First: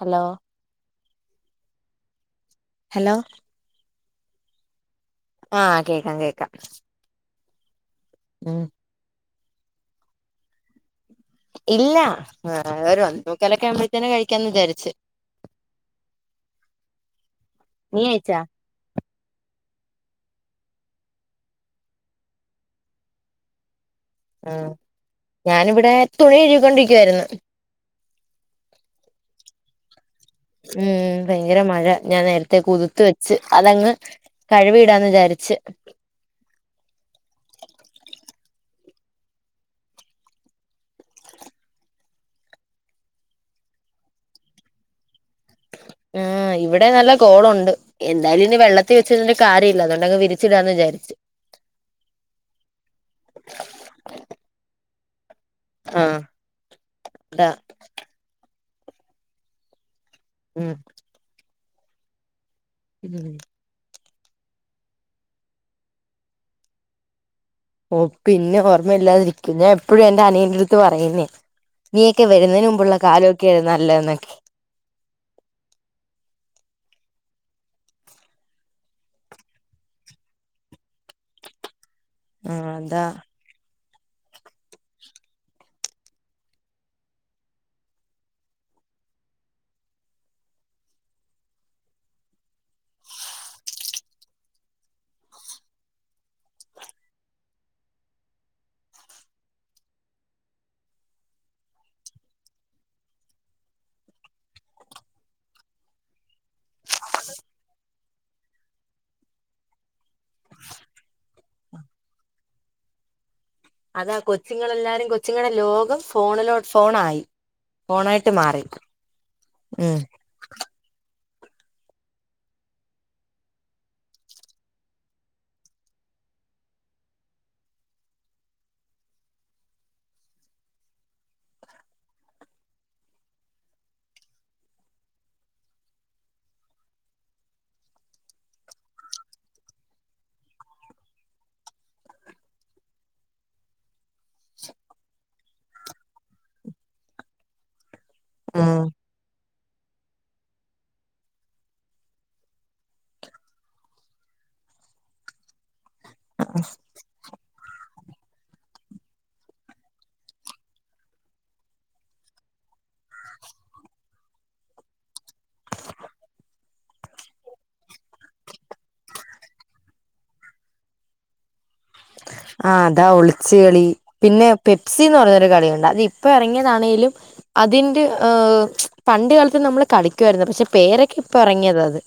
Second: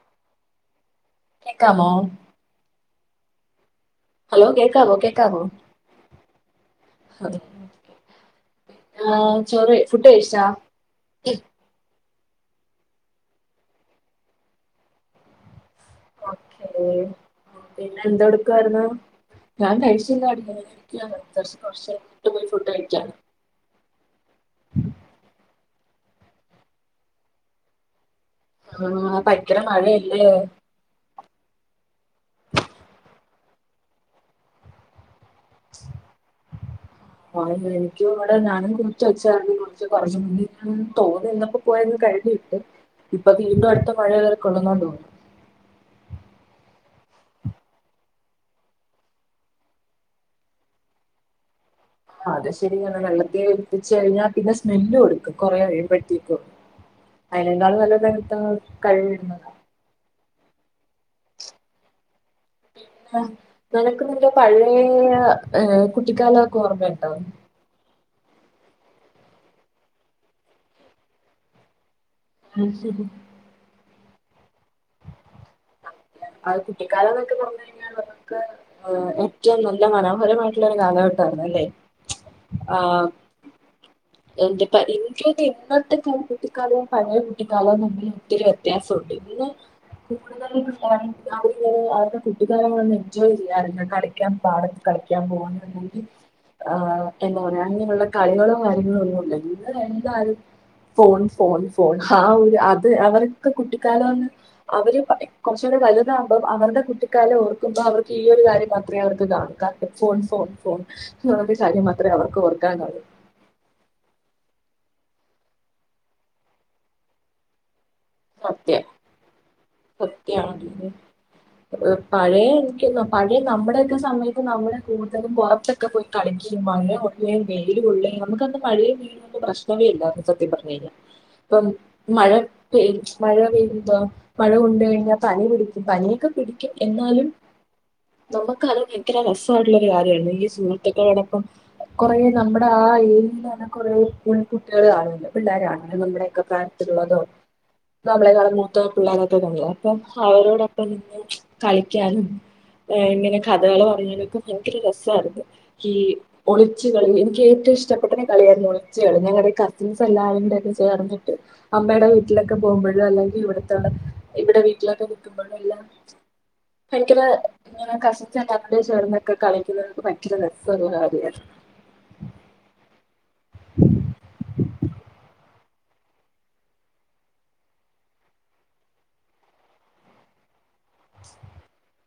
Hello കേക്കാമോ hello hello കേൾക്കാവോക്കെ ആഹ് കേക്കാം കേക്കാം അഹ് ഉം ആഹ് ചോറ് ഫുഡ് കഴിച്ചോ ഇല്ല ഒരു ഒന്നേമുക്കാൽ ആകുമ്പോത്തിന് കഴിക്കാന്ന് വിചാരിച്ച് ഓക്കെ പിന്നെ നീ എന്തു കഴിച്ചാ എടുക്കായിരുന്നു ഞാൻ കഴിച്ചില്ല [unintelligible] കുറച്ച് കഴിഞ്ഞിട്ട് പോയി ഫുഡ് കഴിക്കാ ആഹ് ഞാനിവിടെ തുണി കഴുകി കൊണ്ടിരിക്കുകയായിരുന്നു ആഹ് ബയക്കര മഴയല്ലേ ഉം ഭയങ്കര മഴ ഞാൻ നേരത്തെ കുതുത്ത് വെച്ച് അതങ്ങ് കഴുവി ഇടാന്ന് വിചാരിച്ചച്ച് [unintelligible] ആഹ് എനിക്കും ഇവിടെ ഞാനും കുറിച്ച് വെച്ചും കുറച്ച് പറഞ്ഞു [unintelligible] തോന്നിന്നപ്പോ പോയന്ന് കഴിഞ്ഞിട്ട് ഇപ്പൊ വീണ്ടും അടുത്ത മഴയ വരെ കൊള്ളുന്നുണ്ടോന്നുന്നു ആഹ് ഇവിടെ നല്ല കോളുണ്ട് എന്തായാലും വെള്ളത്തിൽ വെച്ചിരുന്നിട്ട് കാര്യമില്ല അതുകൊണ്ടങ് വിരിച്ചിടാന്ന് വിചാരിച്ചു അത് ശരിയാണ്‌ വെള്ളത്തിേലേൽപ്പിച്ച കഴിഞ്ഞാൽ പിന്നെ സ്മെല്ലും എടുക്കും കൊറെ ആയി ആഹ് പറ്റിറ്റു അതാ അതിനേക്കാൾ നല്ലത് തരത്ത കഴിവുന്ന ഉം ഉം ആഹ് നിനക്ക് നല്ല പഴയ ഏ കുട്ടിക്കാലൊക്കെ ഓർമ്മയുണ്ടോ ഓ പിന്നെ ഓർമ്മയില്ലാതിരിക്കും ഞാൻ എപ്പോഴും എന്റെ അനിയന്റെ അടുത്ത് പറയുന്നേ നീയൊക്കെ വരുന്നതിന് മുമ്പുള്ള കാലക്കെയാരുന്നു നല്ല എന്നൊക്കെ അത് കുട്ടിക്കാലം ന്നൊക്കെ തോന്നുന്നത് ഏറ്റവും നല്ല മനോഹരമായിട്ടുള്ള ഒരു കാലഘട്ടമായിരുന്നു അല്ലേ ആഹ് [unintelligible] എന്റെ ഇൻക്കയ്ന് ഇപ്പെത്തെ കുട്ടിക്കാലോ പഴയ കുട്ടിക്കാലവും തമ്മ ഒത്തിരി വ്യത്യാസമുണ്ട് ഇന്ന് [unintelligible] അവരുടെ കുട്ടിക്കാലങ്ങളെന്നും എൻജോയ് ചെയ്യാറില്ല കളിക്കാൻ പാട കളിക്കാൻ പോവാണ് ആഹ് എന്താ പറയാ അങ്ങനെയുള്ള കളികളോ കാര്യങ്ങളോ ഒന്നും ഇല്ല ഇവ എന്താല ഫോൺ ഫോൺ ഫോൺ ആഹ് ഒരു അത് അവർക്ക് കുട്ടിക്കാല അവര് കുറച്ചുകൂടി വലുതാകുമ്പോൾ അവരുടെ കുട്ടിക്കാലം ഓർക്കുമ്പോൾ അവർക്ക് ഈ ഒരു കാര്യം മാത്രമേ അവർക്ക് കാണിക്ക ഫോൺ ഫോൺ ഫോൺ ആ ഒരു കാര്യം മാത്രമേ അവർക്ക് ഓർക്കാൻ ഒള്ളൂ അതാ കൊച്ചുങ്ങളെല്ലാരും കൊച്ചുങ്ങളുടെ ലോകം ഫോണിലോ ഫോണായി ഫോണായി ട്ട് മാറി സത്യം ഉം [unintelligible] ഏഹ് പഴയെ എനിക്ക് പഴെ നമ്മുടെ ഒക്കെ സമയത്ത് നമ്മള് കൂടുതലും പുറത്തൊക്കെ പോയി കളിക്കയും മഴ കൊള്ളുകയും വെയില് കൊള്ളുകയും നമുക്കന്ന് മഴയും വെയിലും പ്രശ്നമേ ഇല്ലായിരുന്നു സത്യം പറഞ്ഞു കഴിഞ്ഞ ഇപ്പം മഴ ഇപ്പെയ് മഴ പെയ്തോ മഴ കൊണ്ട് കഴിഞ്ഞാൽ പനി പിടിക്കും പനിയൊക്കെ പിടിക്കും എന്നാലും നമുക്ക് അത് ഒക്കെ ഭയങ്കര രസായിട്ടുള്ള ഒരു കാര്യം ആയിരുന്നു ഈ സുഹൃത്തുക്കളോടൊപ്പം കൊറേ നമ്മുടെ ആ ഏരിയൽ തന്നെ കുറേ സ്കൂൾത്തെ കുട്ടികള് ആണല്ലോ പിള്ളേര് ആണല്ലോ നമ്മുടെ ഒക്കെ പ്രായം ത്തില് ഉള്ളതോ നമ്മളേകാളും ഉം മൂത്ത പിള്ളോരൊക്കെ കാണുല്ലോ അപ്പം അവരോടൊപ്പം നിന്ന് കളിക്കാനും ഏഹ് ഇങ്ങനെ കഥകള് പറയാനൊക്കെ ഭയങ്കര രസായിരുന്നു ഈ ഒളിച്ചു കളി എനിക്ക് ഏറ്റവും ഇഷ്ടപ്പെട്ട കളിയായിരുന്നു ഒളിച്ച് കളി ഞങ്ങളുടെ കസിൻസ് എല്ലാവരും ഒക്കെ ചേർന്നിട്ട് അമ്മയുടെ വീട്ടിലൊക്കെ പോകുമ്പോഴോ അല്ലെങ്കിൽ ഇവിടത്തെ ഇവിടെ വീട്ടിലൊക്കെ നിക്കുമ്പോഴോ എല്ലാം ഭയങ്കര ഇങ്ങനെ കസിൻസ് ഒക്കെ കബടി ചേർന്നൊക്കെ കളിക്കുന്നവർക്ക് ഭയങ്കര രസമുള്ള ഒരു കാര്യം ആയിരുന്നു ആ അതാ ഒളിച്ച് കളി പിന്നെ പെപ്സിന്ന് പറയുന്നൊരു കളിയുണ്ട് അത് ഇ ഇപ്പം ഇറങ്ങിയതാണെങ്കിലും അതിന്റെ ഏഹ് പണ്ട് കാലത്ത് നമ്മള് കളി ക്കായിരുന്നു പക്ഷെ പേരൊക്കെ ഇപ്പ ഇറങ്ങിയതാ ഇത്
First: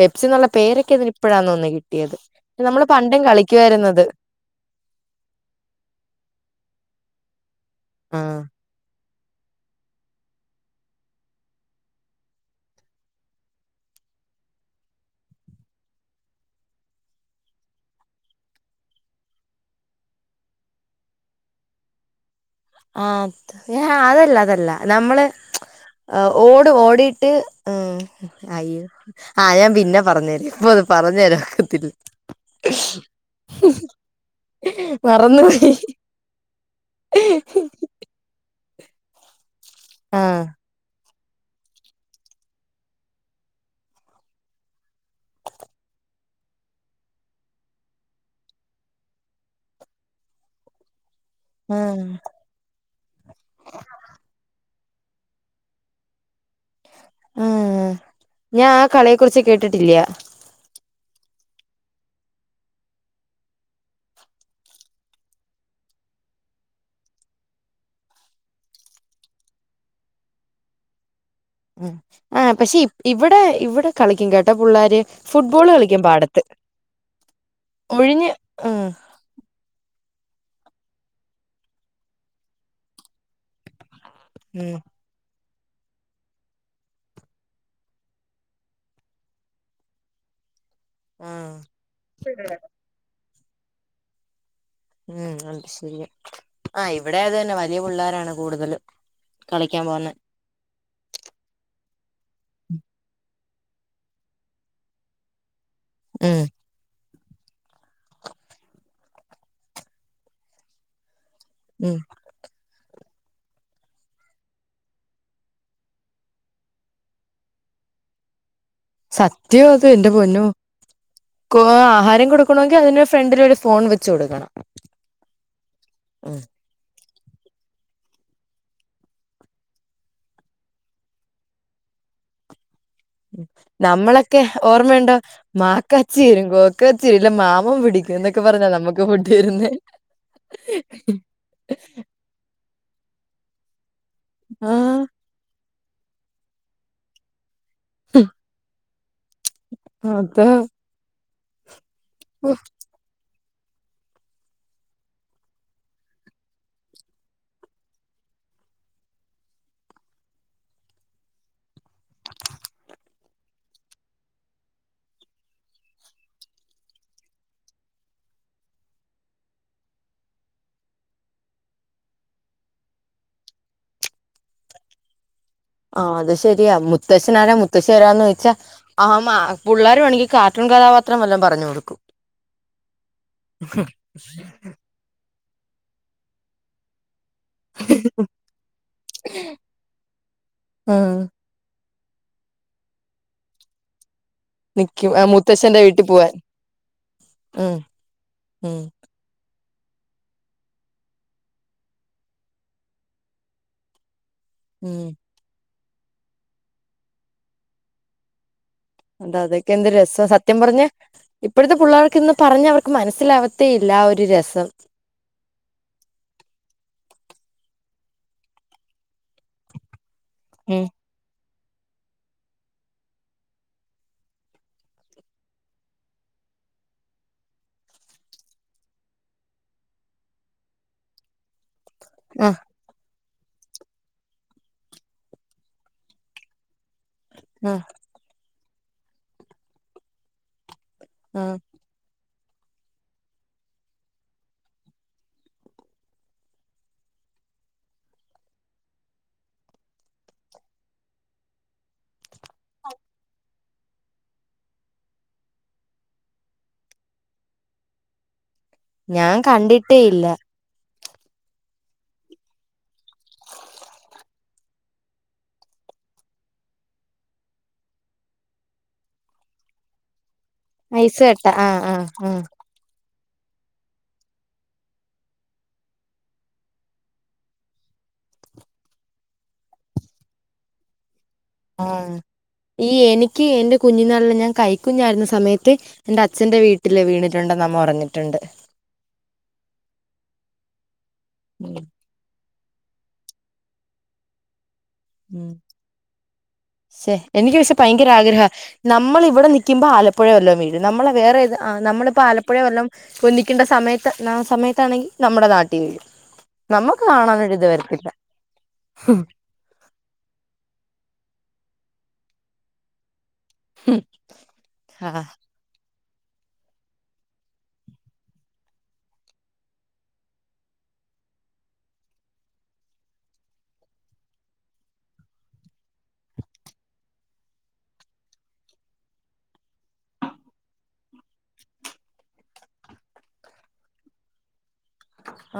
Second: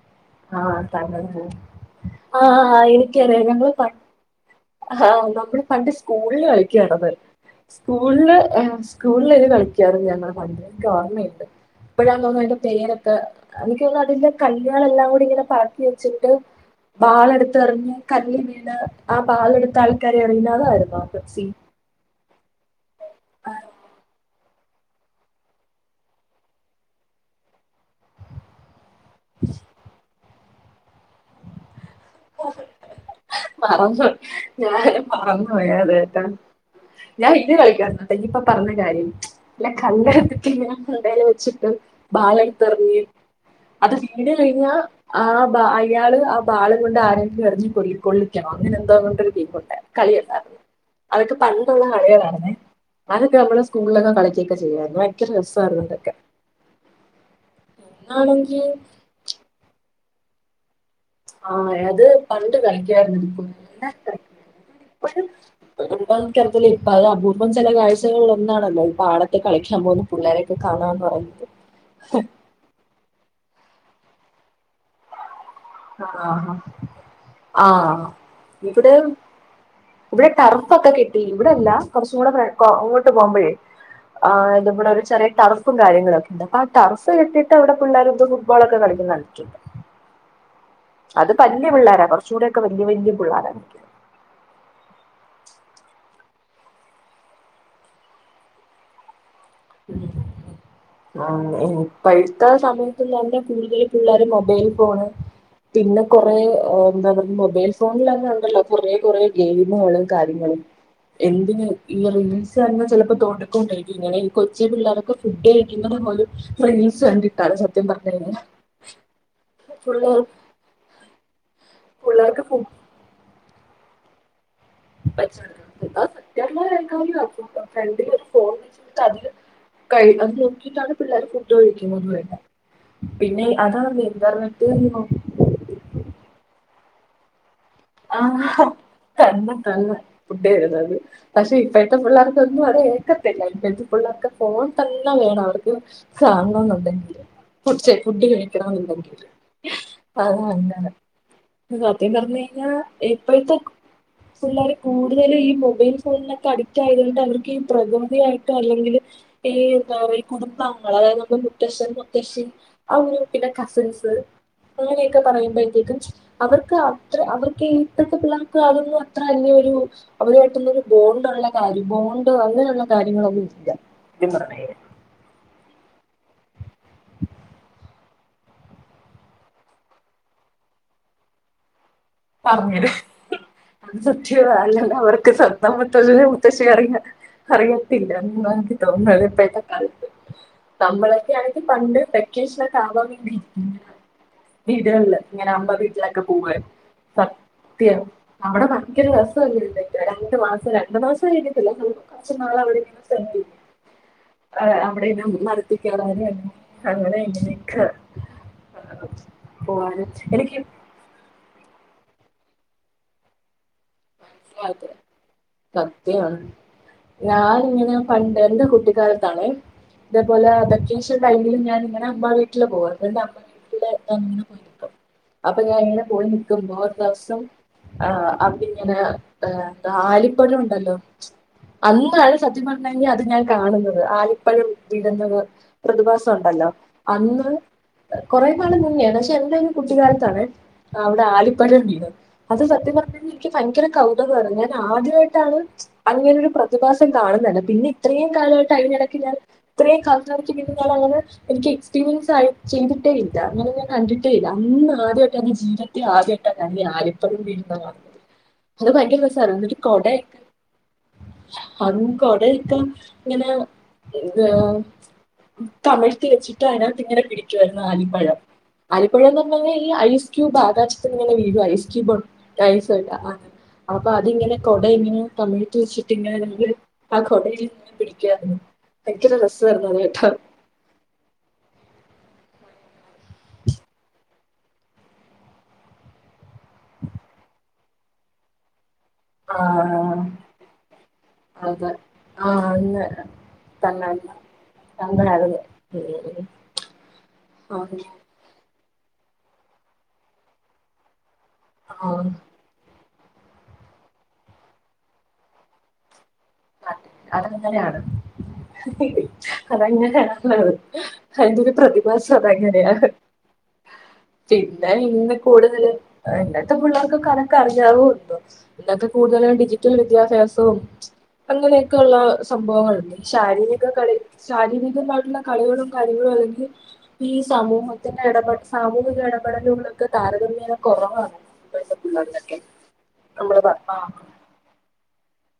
പെപ്സി എന്നുള്ള ആ പേരൊക്കെ ഇതിന് ഇപ്പഴാ തന്നേ തോന്ന്ണത് കിട്ടിയത് നമ്മള് പണ്ടും കളിക്കുവായിരുന്നു അത് ആഹ് നമ്മള് പണ്ട് സ്കൂളിൽ കളിക്കാണ് അത് സ്കൂളില് ആഹ് സ്കൂളിലേനി കളിക്കാറ് ഞങ്ങൾ പണ്ട് അത് ഇൻക്ക് ഒർമ്മയുണ്ട് ഇപ്പോഴാ എന്ന് തോന്നുന്നു അതിന്റെ പേരൊക്ക എനിക്ക് തോന്നുന്നു അതിന്റെ കല്ലുകളെല്ലാം അത് ഇങ്ങനെ പാക്കി വെച്ചിട്ട് ബാളെടുത്ത് എറിഞ്ഞ് കല്ലിൽ വീണ് ആ ബാളെടുത്ത ആൾക്കാരെ എറിയുന്ന അതായിരുന്നോ പെപ്സി ആഹ് ഏഹ് അതല്ല അതല്ല നമ്മള് ആഹ് ഓടും ഓടിയിട്ട് ആയ്യോ ആഹ് ഞാൻ പിന്നെ പറഞ്ഞ് തരാ ഇപ്പൊ അത് പറഞ്ഞ് തരാൻ ഒക്കത്തില്ല മറന്നു ഞാന് അത് മറന്നു മറന്നുപോയി പോയി അതായിട്ടാ ഞാൻ ഇത് കളിക്കാ എന്നാ അതെ ഇനിയിപ്പ പറഞ്ഞ കാര്യം ഇല്ല കണ്ട ആഹ് എടുത്തിട്ടില്ല [unintelligible] ബാള് എടുത്ത് എറിഞ്ഞ് അത് സിഗ്നല് കഴിഞ്ഞാ ആ ബാ അയാള് ആ ബാള് അതുകൊണ്ട് ആരെങ്കിലും എറിഞ്ഞ് കൊള്ളി കൊള്ളിക്കണം അങ്ങനെ എന്തോ കൊണ്ട് ഒരു ഗെയിം ഉണ്ടായിരുന്നു കളി ഉണ്ടായിരുന്നു അതൊക്കെ പണ്ട് ഉള്ള ആഹ് കളികൾ ആയിരുന്നേ അതൊക്കെ നമ്മള് സ്കൂളിലൊക്കെ കളിക്കൊക്കെ ചെയ്യായിരുന്നു ഭയങ്കര രസായിരുന്നു ഇതൊക്കെ ആഹ് ഇന്നാണെങ്കി ഞാൻ ആ കളിയെ കുറിച്ച് കേട്ടിട്ടില്ല ആഹ് അത് പണ്ട് കളിക്കായിരുന്നു പിന്നെ ഇപ്പോഴും [unintelligible] ഇപ്പൊ അത് അപൂർവം ചില കാഴ്ചകളിൽ ഒന്നാണല്ലോ ഈ പാടത്തെ കളിക്കാൻ പോകുന്നെ പുള്ളേരൊക്കെ കാണാ എന്ന് പറയുന്നത് ഉം ആഹ് പക്ഷെ ഇവിടെ ഇവിടെ കളിക്കും കേട്ടൊ പുള്ളേര് ഫുട്ബോള് കളി ആഹ് ആഹ് ഒഴിഞ്ഞ് ഉം ഇവിടെ ഇവിടെ ടർഫ് ഒക്കെ കെട്ടി ഇവിടെ അല്ല കുറച്ചും കൂടെ അങ്ങോട്ട് പോകുമ്പോഴേയ് ആഹ് ഇത് ഉം ഇബ്ടെ ഒരു ചെറിയ ടറഫ് പ്പും കര്യങ്ങളൊക്കെയുണ്ട് അപ്പൊ ആ ടർഫ് കെട്ടിയിട്ട് പിള്ളേരും ഫുട്ബോൾ ഒക്കെ കളിക്കുന്നുട്ടുണ്ട് അത് ആഹ് പല്യ പിള്ളോര കൊർച്ചുകൂടി ഒക്കെ വകല്യ വെല്യ പുള്ളേരാ ഉം അത്ശെരിയാ ആഹ് ഇവിടെയും അത് തെന്നാ വല്യ പുള്ളേരാണ് കൂട്തല് കളിക്കാൻ ഉം പോവാന് ആഹ് [unintelligible] ഇപ്പഴ്ത്തെ സമയത്ത് ഇല്ലെങ്കെ കൂട്തല് പിള്ളേരും മൊബൈൽ ഫോണ് പിന്നെ കൊറേ ഉം എന്താ പറയാ മൊബൈൽസ് ഫോണിലെന്നെ ഉണ്ടല്ലോ കുറേ കെറേ ഗെെമുകള് കാര്യങ്ങളും എന്തിന് ഉം ഇയറിങ്ങും സ് ചെന്നാ ചെലപ്പാെ തോണ്ട്ക്ക് കൊണ്ടാേയിറ്റ് ഇങ്ങനെ ഇ കൊച്ചി പിള്ളേരൊക്കെ ഫുഡ് കഴിക്കുന്നത് പോലും റീൽസ് കണ്ടിട്ടാലോ സത്യം പറഞ്ഞ് കഴിഞ്ഞാ സത്യാഅത് ഇന്റെ പൊന്നാേ [unintelligible] ആഹാരം പിള്ളേർക്ക് ഫുഡ് കൊട്ക്കണോങ്കി അതിന് ഫ്രണ്ടില് ഒരു ഫോൺ വെ യ്യു കൊട്ക്കണം പച്ച അത് സത്യായിട്ട് [unintelligible] ഫ്രണ്ടില് ഒരു ഫോൺ വെച്ചിട്ട് അതില് കഴിക്കാൻ നോക്കിട്ടാണ് പിള്ളേർ ഫുഡ്ഡ് കഴിക്ക്ണത് വരെ ഉം നമ്മളൊക്കെ ഓർമ്മയുണ്ടോ മാക്കാച്ചി വെരും ഗോ ക്കാച്ചി വെര്ല മാമം പിടിക്കും എന്നൊക്കെ ആഹ് പറഞ്ഞാ നമ്മക്ക് ഫുഡ്ഡ് തന്നെ തെര്ന്നേ തന്നെ ഫുഡ് തരുന്നത് പക്ഷെ ഇപ്പഴ്ത്തെ പിള്ളേർക്കൊന്നും അത് ഏക്കത് ത്തില്ല ഇപ്പഴ്ത്തെ പിള്ളർക്ക് ഫോൺ ആഹ് തന്നെ വേണം അവർക്ക് സാങ്ങാന്നുണ്ടെങ്കില് ഫുഡ് ചെ ഫുഡ് കഴിക്കണം എന്നുണ്ടെങ്കില് അത് അതാ എന്താണ് സത്യം പറഞ്ഞ് കഴി ഞ്ഞാ ഇപ്പഴ്ത്തെ കു പിള്ളേര് കൂട്തലും ഈ മൊബൈൽ ഫോണിലൊക്കെ അഡിക്റ്റ് ആയതുകൊണ്ട് അവർക്ക് ഈ പ്രകൃതിയായിട്ടോ അല്ലെങ്കില് ഈ എന്താ പറയാ കുടുംബാങ്കങ്ങള് അതായത് നമ്മുടെ മുത്തശ്ശൻ മുത്തശ്ശിൻ ആ ഒരു ഗ്രൂപ്പിന്റെ കസിൻസ് അങ്ങനെയെക്കെ പറയുമ്പഴ്ത്തേക്കും ച് അവർക്കാ ത്രെ അവർക്കേ ഇത്രക്കു പിരാക്ക് അതൊന്നും അത്ര വെല്യരു അവരുവായിട്ട് ഇന്നാെരു ബോണ്ട് ഉള്ളെകാര്യം ബോണ്ട് അങ്ങനെയുള്ള കാര്യങ്ങളൊന്നും ഇല്ല സത്യം പറയാണങ്കില് ആഹ് അത് ശരിയയാ മുത്തശ്ശനാരാ മുത്തെശ്ശി എവരാന്ന് വെച്ച ആഹ് മാ പുള്ളേര് വേണെങ്കി കാർട്ടൂൺ കഥാപാത്രം വല്ലതും പറഞ്ഞു കൊടുക്കും പറഞ്ഞെരും അത് സത്യവാ അല്ല ഇത് അവടെ എത്തിയാ സ്വന്തം മുത്തുള്ളെ ഒരുമുത്തശ്ശിയെ അറീല ഇറങ്ങ അറിയത്തില്ല എന്നാ എനിക്ക് തോന്നുന്നത് ഇപ്പഴ്ത്തെ കാലത്ത് ആഹ് നമ്മഴക്കെ ആണെങ്കിൽ പണ്ട് പെ വെക്കേഷ്നൊക്കെ ആവാൻ വേണ്ടി നിക്കും ഇങ്ങനെവീട്കൾല് ആഹ് ഇങ്ങനെ അമ്പ മുത്തശ്ശന്റെ വീട്ടി വീട്ട്ലൊക്കെ പോവാൻ പോകായിര്ന്നു ഉം സത്യം അവടെ ഉം പറഞ്ഞ ങ്കര രസ്വല്ലെ [unintelligible] രണ്ട് മാസം രണ്ട് മാസം കഴിഞ്ഞിട്ടല്ല നൊ കൊറച്ച് നാള് അവടേം നിന്ന് [unintelligible] ആഹ് അവടേ ഉം ഇനം മരത്തിക്കേറാനും അങ്ങനെ അങ്ങനെ ഇങ്ങനിംക്ക അതാ അതൊക്കെ എന്ത് രസാസത്യം പറഞ്ഞ ഇപ്പഴ്ത്തെ പുള്ളേർക്ക് ഇന്ന് പറഞ്ഞ അവർക്ക് മനസ്സിലാവ ത്തേ ഇല്ല ആ ഒരു രസം സത്യാണ് ഞാന് ഇങ്ങനെ പണ്ട് എന്റെ കുട്ടിക്കാലത്താണേ ഇതേപോലെ ഉം അതൊക്കിം മിക്ക ടൈും ഞാന് ഇങ്ങനെ അമ്പാ വീട്ടില് പോവാര്ന്നു എന്റെ അമ്മ വീട്ടില് അങ്ങനെ പോയി നിക്കും അപ്പൊ ഞാൻ എങ്ങനെ പോയി നിക്കുമ്പോ ദിവസം ആഹ് അമ്മി ഇങ്ങനെ ഏഹ് ആലിപ്പഴം ഉണ്ടല്ലോ അന്നാണ് ആഹ് സത്യം പർ ണെയ്ഞ്ഞാ ഇഞ്ഞ്ഞഅത് ഞാൻ കാണുന്നത് ആലിപ്പഴം വീഴ്ന്നത് പ്രതിഭാസം ഉണ്ടല്ലോ അന്ന് ആഹ് കാെറേ നാള് മുന്നേണ് പക്ഷെ എന്റെ ഒരു കുട്ടിക്കാലത്താണ് അവടെ ആഹ് ആലിപ്പഴം വീണത് അത് സത്യം പറഞ്ഞ് കഴിഞ്ഞാ എനിക്ക് ഭയങ്കര കൗതകമാണ് ഞാൻ ആദ്യമായിട്ടാണ് അങ്ങനെ ഒരു പ്രതിഭാസം കാണുന്നത് എന്നെ പിന്നെ ഇത്രയും കാലമായിട്ട് സ്റ്അതിനിടക്ക ഞാൽ ഇത്രീം കാലത്തിന് എടക്ക് പിന്നിം ഞാനങ്ങനെ എനിക്ക് എക്സ്പീരിയൻസ്ഡ് ആയി ചെയ്തിട്ടേ ഇല്ല അങ്ങനെ ഞാൻ കണ്ടിട്ടേ ഇല്ല അന്ന് ആദ്യമായിട്ട് അന്റെ ജീവിത ത്തി ആദ്യായിട്ട ഞാൻ ഈ ആലിപ്പഴം വീഴുന്ന കാണുന്നത് അത് ഭയങ്കര ഞാൻ രസാര്ന്ന് എന്നിട്ട് കണ്ടിട്ടേ ഇല്ല കൊടയൊക്ക അതിന് കൊടയൊക്കെ ഇങ്ങനെ എന്തുവാ തമിഴ്ത്തി വെച്ചിട്ട് അതിനകത്ത് ഇങ്ങനെ പിടിക്കുവാരുന്നു ആലിപ്പഴം അലിപ്പഴന്ന് പറഞ്ഞെന്ന ഈ ഐസ് ക്യൂബ ആകാശത്തിന്ന് ഐസ് ഇങ്ങനെ കട്ട വീഴും ആഹ് ഐസ് ക്യൂബ് ആഹ് ഐസ് [unintelligible] അപ്പൊ അതിങ്ങനെ കൊട ഇങ്ങനെ തമിഴ്ത്തിവെച്ചിട്ട് ഇങ്ങനെ [unintelligible] ആ കൊടയിൽ ഇങ്ങനെ പിടിക്കുവാരുന്നു ഭയങ്കര രസായിരുന്നു കേട്ടോ ആഹ് ഈ എനിക്ക് എന്റെ കുഞ്ഞിനാ ളില് ഞാൻ കൈ കുുഞ്ഞായിരുന്ന സമയത്ത് എന്റെ അച്ഛന്റെ വീട്ടില് വീണിട്ടുണ്ടെന്ന് അമ്മ പറഞ്ഞിട്ടുണ്ട് ആഹ് ആഹ് ഉം അതെ ആഹ് അന്ന് തന്നെ ഉം അന്നായിരുന്നു ഉം ശെ എനിക്ക് പക്ഷെ ആഹ് ഭയങ്കര ആഗ്രഹാ നമ്മള് ഇവിടെ നിക്കുമ്പോ ആലപ്പുഴെ വല്ലോം വീഴും നമ്മളെ വേറെത് ആ നമ്മളിപ്പോ ആഹ് ആലപ്പുഴെ വല്ലോം പൊല്ലിക്കെണ്ട സമയത്ത് നാ സമയത്താണെങ്കി നമ്മടെ നാട്ടി വീഴും നമ്മക്ക് കാണാനൊര്ത് വരത്തില്ല അതങ്ങനെയാണത് അയിന്റൊരു പ്രതിഭാസം അതങ്ങനെയാ പിന്നെ ആഹ് ഇന്ന് കൂടുതല് ഇന്നത്തെ പുള്ളേർക്കൊക്കെ അതൊക്കെ അറിയാവൊ എന്തോ ഇന്നത്തെ കൂടുതല് ഡിജിറ്റൽ വിദ്യാഭ്യാസവും അങ്ങനെയൊക്കെ ഉള്ള സംഭവങ്ങളുണ്ട് ശാരീരിക കളി ശാരീരികമായിട്ടുള്ള കളികളും കാര്യങ്ങളും അല്ലെങ്കി ഈ സമൂഹത്തിന്റെ ഇടപെട സാമൂഹിക ഇടപെടലുകളൊക്കെ താരതമ്യേന കുറവാണ് ഇപ്പഴത്തെ പുള്ളേർകൊക്കെ നമ്മള് പറഞ്ഞൊ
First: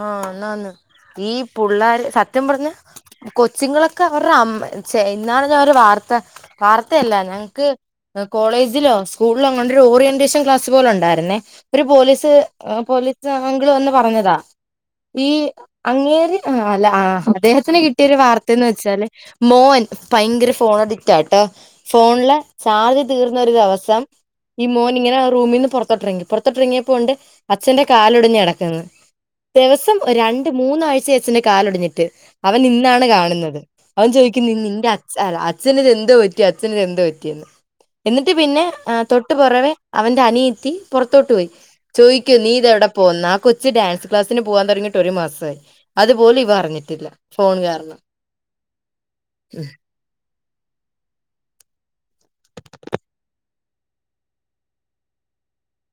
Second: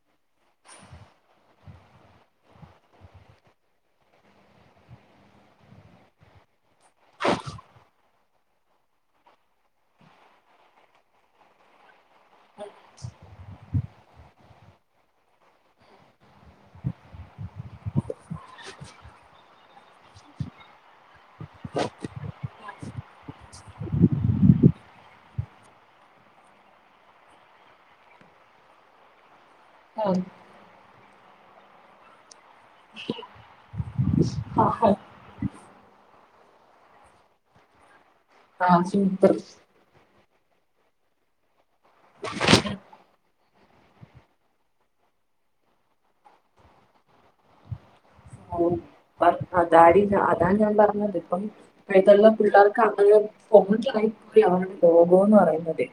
ആഹ് ആന്നാന്ന് ഈ പുള്ളാര് സത്യം പറഞ്ഞ കൊച്ച്ങ്ങളൊക്കെ അവർറെ അമ്മ ച്ഛെ ഇന്നാള് ഞാൻ ഒരു വാർത്ത വാർത്തയല്ല ഞങ്ങക്ക് കോളേജിലോ സ്കൂള്ലോ അങ്ങാണ്ടൊരു ഓറിയന്റേഷൻ ക്ലാസ് പോലെ ഉണ്ടായിരുന്നെ ഒരു പോലീസ് ത് പോലീസ് അങ്ക്ള് വന്ന് പറഞ്ഞതാ ഈ അങ്ങേര് ആഹ് അല്ല ആ അദ്ദേഹത്തിന് കിട്ടിയൊരു വാർത്തയന്ന് വെച്ചാല് മോൻ ഭയങ്കര ഫോണടി റ്റാട്ടോ ഫോണ്ലെ ചാർജ് തീർന്നൊരു ദിവസം ഈ മോന്ങ്ങനെ ആ റൂമിന്ന് പൊറത്തോട്ടിറങ്ങി പൊറത്തോട്ടിറങ്ങിയപ്പോ ഉണ്ട് അച്ഛന്റെ കാലൊടിഞ്ഞ് കിടക്ക്ന്ന് ദിവസം രണ്ട് മൂന്നാഴ്ച ആയി അച്ഛന്റെ കാലൊടിഞ്ഞിട്ട് അവനിന്നാണ് കാണ്ന്നത് അവൻ ചോയിക്കുന്ന് നിന്റെ അ ച് അല്ല അച്ഛന് ഇത് എന്തോ പറ്റി അച്ഛന് ഇത് എന്തോ പറ്റിയെന്ന് എന്നിട്ട് പിന്നെ ആ സൂപ്പർ തൊട്ട്പൊറവേ അവന്റെ അനിയത്തി പൊറത്തോട്ട് പോയി ചോയിക്കാ നീ ഇതെവ്ടെ പോന്ന് ആ കൊച്ച് ഡാൻസ് ക്ലാസിന് പോവാം തൊടങ്ങിട്ട് ഒരു മാസായി അതുപോലും ഇവൻ അറിഞ്ഞിട്ടില്ല ഫോൺ കാരണം ആഹ് ഉം അതാടി ഞ അതാ ഞാൻ പറഞ്ഞത് ഇപ്പം ഇപ്പഴ്ത്തൊള്ള പിള്ളേർക്ക് അവ [unintelligible] ഫോണിലായി പോയി അവടെ ലോകം എന്ന് പറയുന്നതെ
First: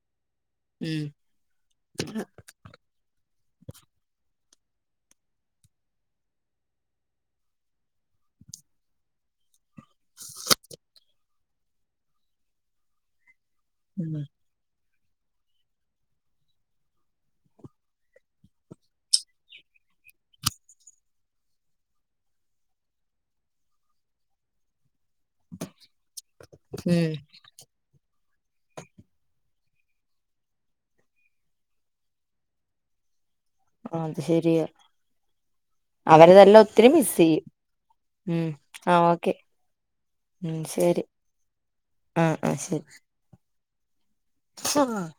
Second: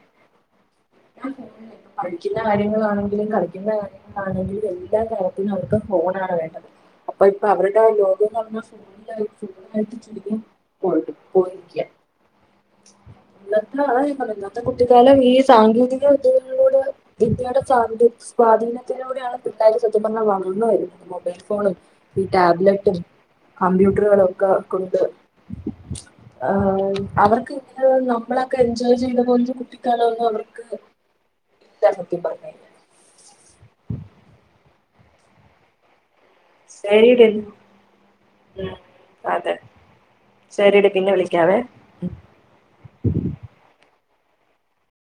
ഉം ഞാൻ ഫോണിലാ ഇപ്പം പഠിക്കുന്നെ കാര്യങ്ങളാണെങ്കിലും കളിക്കുന്ന കാര്യങ്ങളാണെങ്കിലും എല്ലാ തരത്തിലും അവർക്ക് ഫോണാണ് വേണ്ടത് അപ്പൊ ഇപ്പ അവര്ടെ ആ ലോകം ന്ന് പറഞ്ഞാ ഫോണിലായി ഫോണിലായിട്ട് ചുരുങ്ങി പോയിട്ട് പോയിരിക്കാ ഇന്നത്തെ അതാ ഞാൻ ഉം. പറഞ്ഞത് ഇന്നത്തെ കുട്ടികാലം ഈ സാങ്കേതിക വിദ്യകളിലൂടെയാ വിദ്യയുടെ സ്വാത സ്വാധീനത്തിലൂടെയാണ് പിള്ളേര് സത്യം പറഞ്ഞാ വളർന്ന് വരു മൊബൈൽ ഫോണും ഈ ടാബ്ലറ്റും കമ്പ്യൂട്ടറുകളൊക്കെ കൊണ്ട് ആ ഉം. അവർ ക്ക് നമ്മളൊക്കെ എൻജോയ് ചെയ്ത പോലൊരു കുട്ടിക്കാലോന്നും അവർക്ക് ഇല്ലാ സത്യം പറഞ്ഞയി അത് ശരിയാ അവരത് ഇല്ല ഒത്തിരി ശരിയെടി മിസ്സയ്യും ഉം ആഹ് ഓക്കെ ശരിടി പിന്നെ വിളിക്കാവേ ആഹ് ആഹ് ശരി ആഹ്